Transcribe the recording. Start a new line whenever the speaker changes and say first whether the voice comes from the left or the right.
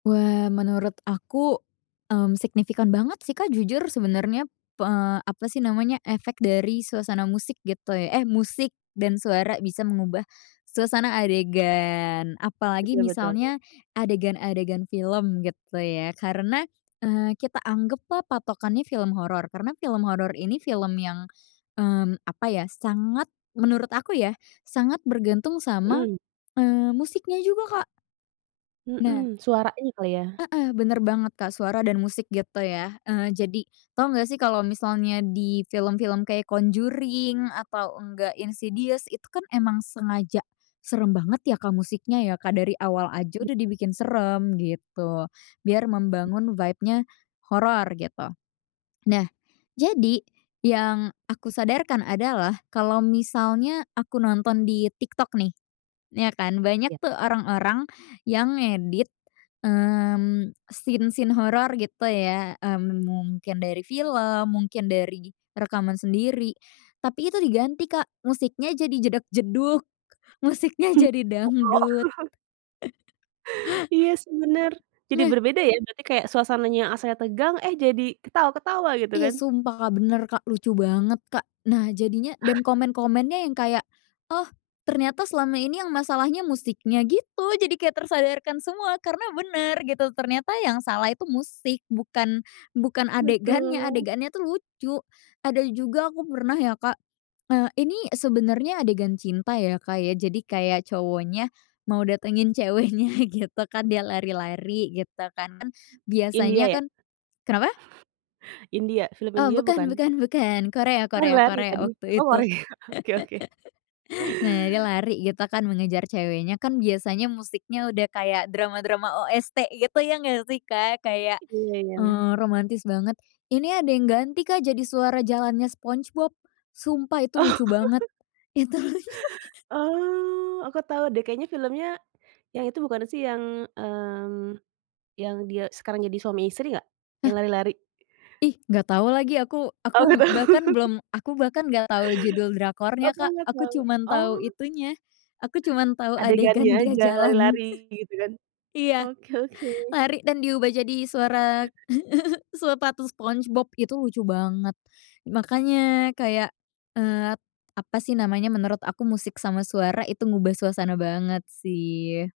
left: Wah, menurut aku, mmm, signifikan banget sih, Kak, jujur sebenarnya, p eee, apa sih namanya, efek dari suasana musik gitu ya eh, musik dan suara bisa mengubah suasana adegan. Apalagi
right: Betul betul.
left: misalnya adegan-adegan film gitu ya. Karena, eee, kita anggaplah patokannya film horor. Karena film horor ini film yang, mmm, apa ya, sangat, menurut aku ya, sangat bergantung sama,
right: Mhm.
left: eee, musiknya juga, Kak. Nah.
right: Mhm. Suaranya kali ya.
left: Heeh, benar banget, Kak. Suara dan musik gitu ya. Eee, jadi tahu nggak sih kalau misalnya di film-film kayak Conjuring atau nggak, Insidious, itu kan emang sengaja seram banget ya, Kak, musiknya ya, Kak. Dari awal aja
right: Mhm.
left: udah dibikin seram gitu. Biar membangun vibe-nya horor gitu. Nah, jadi yang aku sadarkan adalah, kalau misalnya aku nonton di TikTok nih, ya kan, banyak
right: Ya.
left: tuh orang-orang yang ngedit, mmm, scene-scene horor gitu ya. Mmm, mungkin dari film, mungkin dari rekaman sendiri. Tapi itu diganti, Kak, musiknya jadi jedag-jedug, musiknya jadi
right: Koplo.
left: dangdut.
right: Iya sih, benar. Jadi
left: Nah.
right: berbeda ya, berarti kayak suasananya asalnya tegang, eh, jadi ketawa-ketawa gitu
left: Iya,
right: kan?
left: sumpah Kak, benar, Kak. Lucu banget, Kak. Nah, jadinya dan komen-komennya yang kayak, "Oh, ternyata selama ini yang masalahnya musiknya," gitu. Jadi kayak tersadarkan semua karena benar gitu. Ternyata yang salah itu musik, bukan, bukan adegannya,
right: Betul.
left: adegannya tuh lucu. Ada juga aku pernah ya, Kak, eee, ini sebenarnya adegan cinta ya, Kak, ya. Jadi kayak cowoknya mau datengin ceweknya gitu kan, dia lari-lari gitu kan.
right: India
left: Biasanya
right: ya?
left: kan kenapa?
right: India? Film
left: Oh,
right: India,
left: bukan
right: bukan?
left: bukan bukan. Korea Korea
right: Lari-lari
left: Korea,
right: tadi.
left: waktu
right: Oh,
left: itu.
right: Korea. Oke oke.
left: Nah, dia lari gitu kan mengejar ceweknya, kan biasanya musiknya udah kayak drama-drama OST gitu, ya nggak sih, Kak, kayak,
right: Iya iya.
left: eee, romantis banget. Ini ada yang ganti, Kak, jadi suara jalannya SpongeBob. Sumpah itu
right: Oh.
left: lucu banget. Itu lucu.
right: Oh, aku tahu deh. Kayaknya filmnya yang itu bukan sih yang, mmm, yang dia sekarang jadi suami istri nggak? Yang
left: Nah.
right: lari-lari?
left: Ih, nggak tahu lagi aku.
right: Oh, nggak
left: Aku
right: tahu.
left: bahkan belum aku bahkan nggak tahu judul drakornya,
right: Aku
left: Kak.
right: nggak
left: Aku
right: tahu.
left: cuma tahu
right: Oh!
left: itunya, aku cuma tahu
right: Adegannya
left: adegan dia
right: aja.
left: jalan.
right: Lari-lari gitu kan?
left: Iya.
right: Oke oke.
left: Lari dan diubah jadi suara, suara sepatu SpongeBob. Itu lucu banget. Makanya kayak, eee, apa sih namanya, menurut aku musik sama suara itu ngubah suasana banget sih.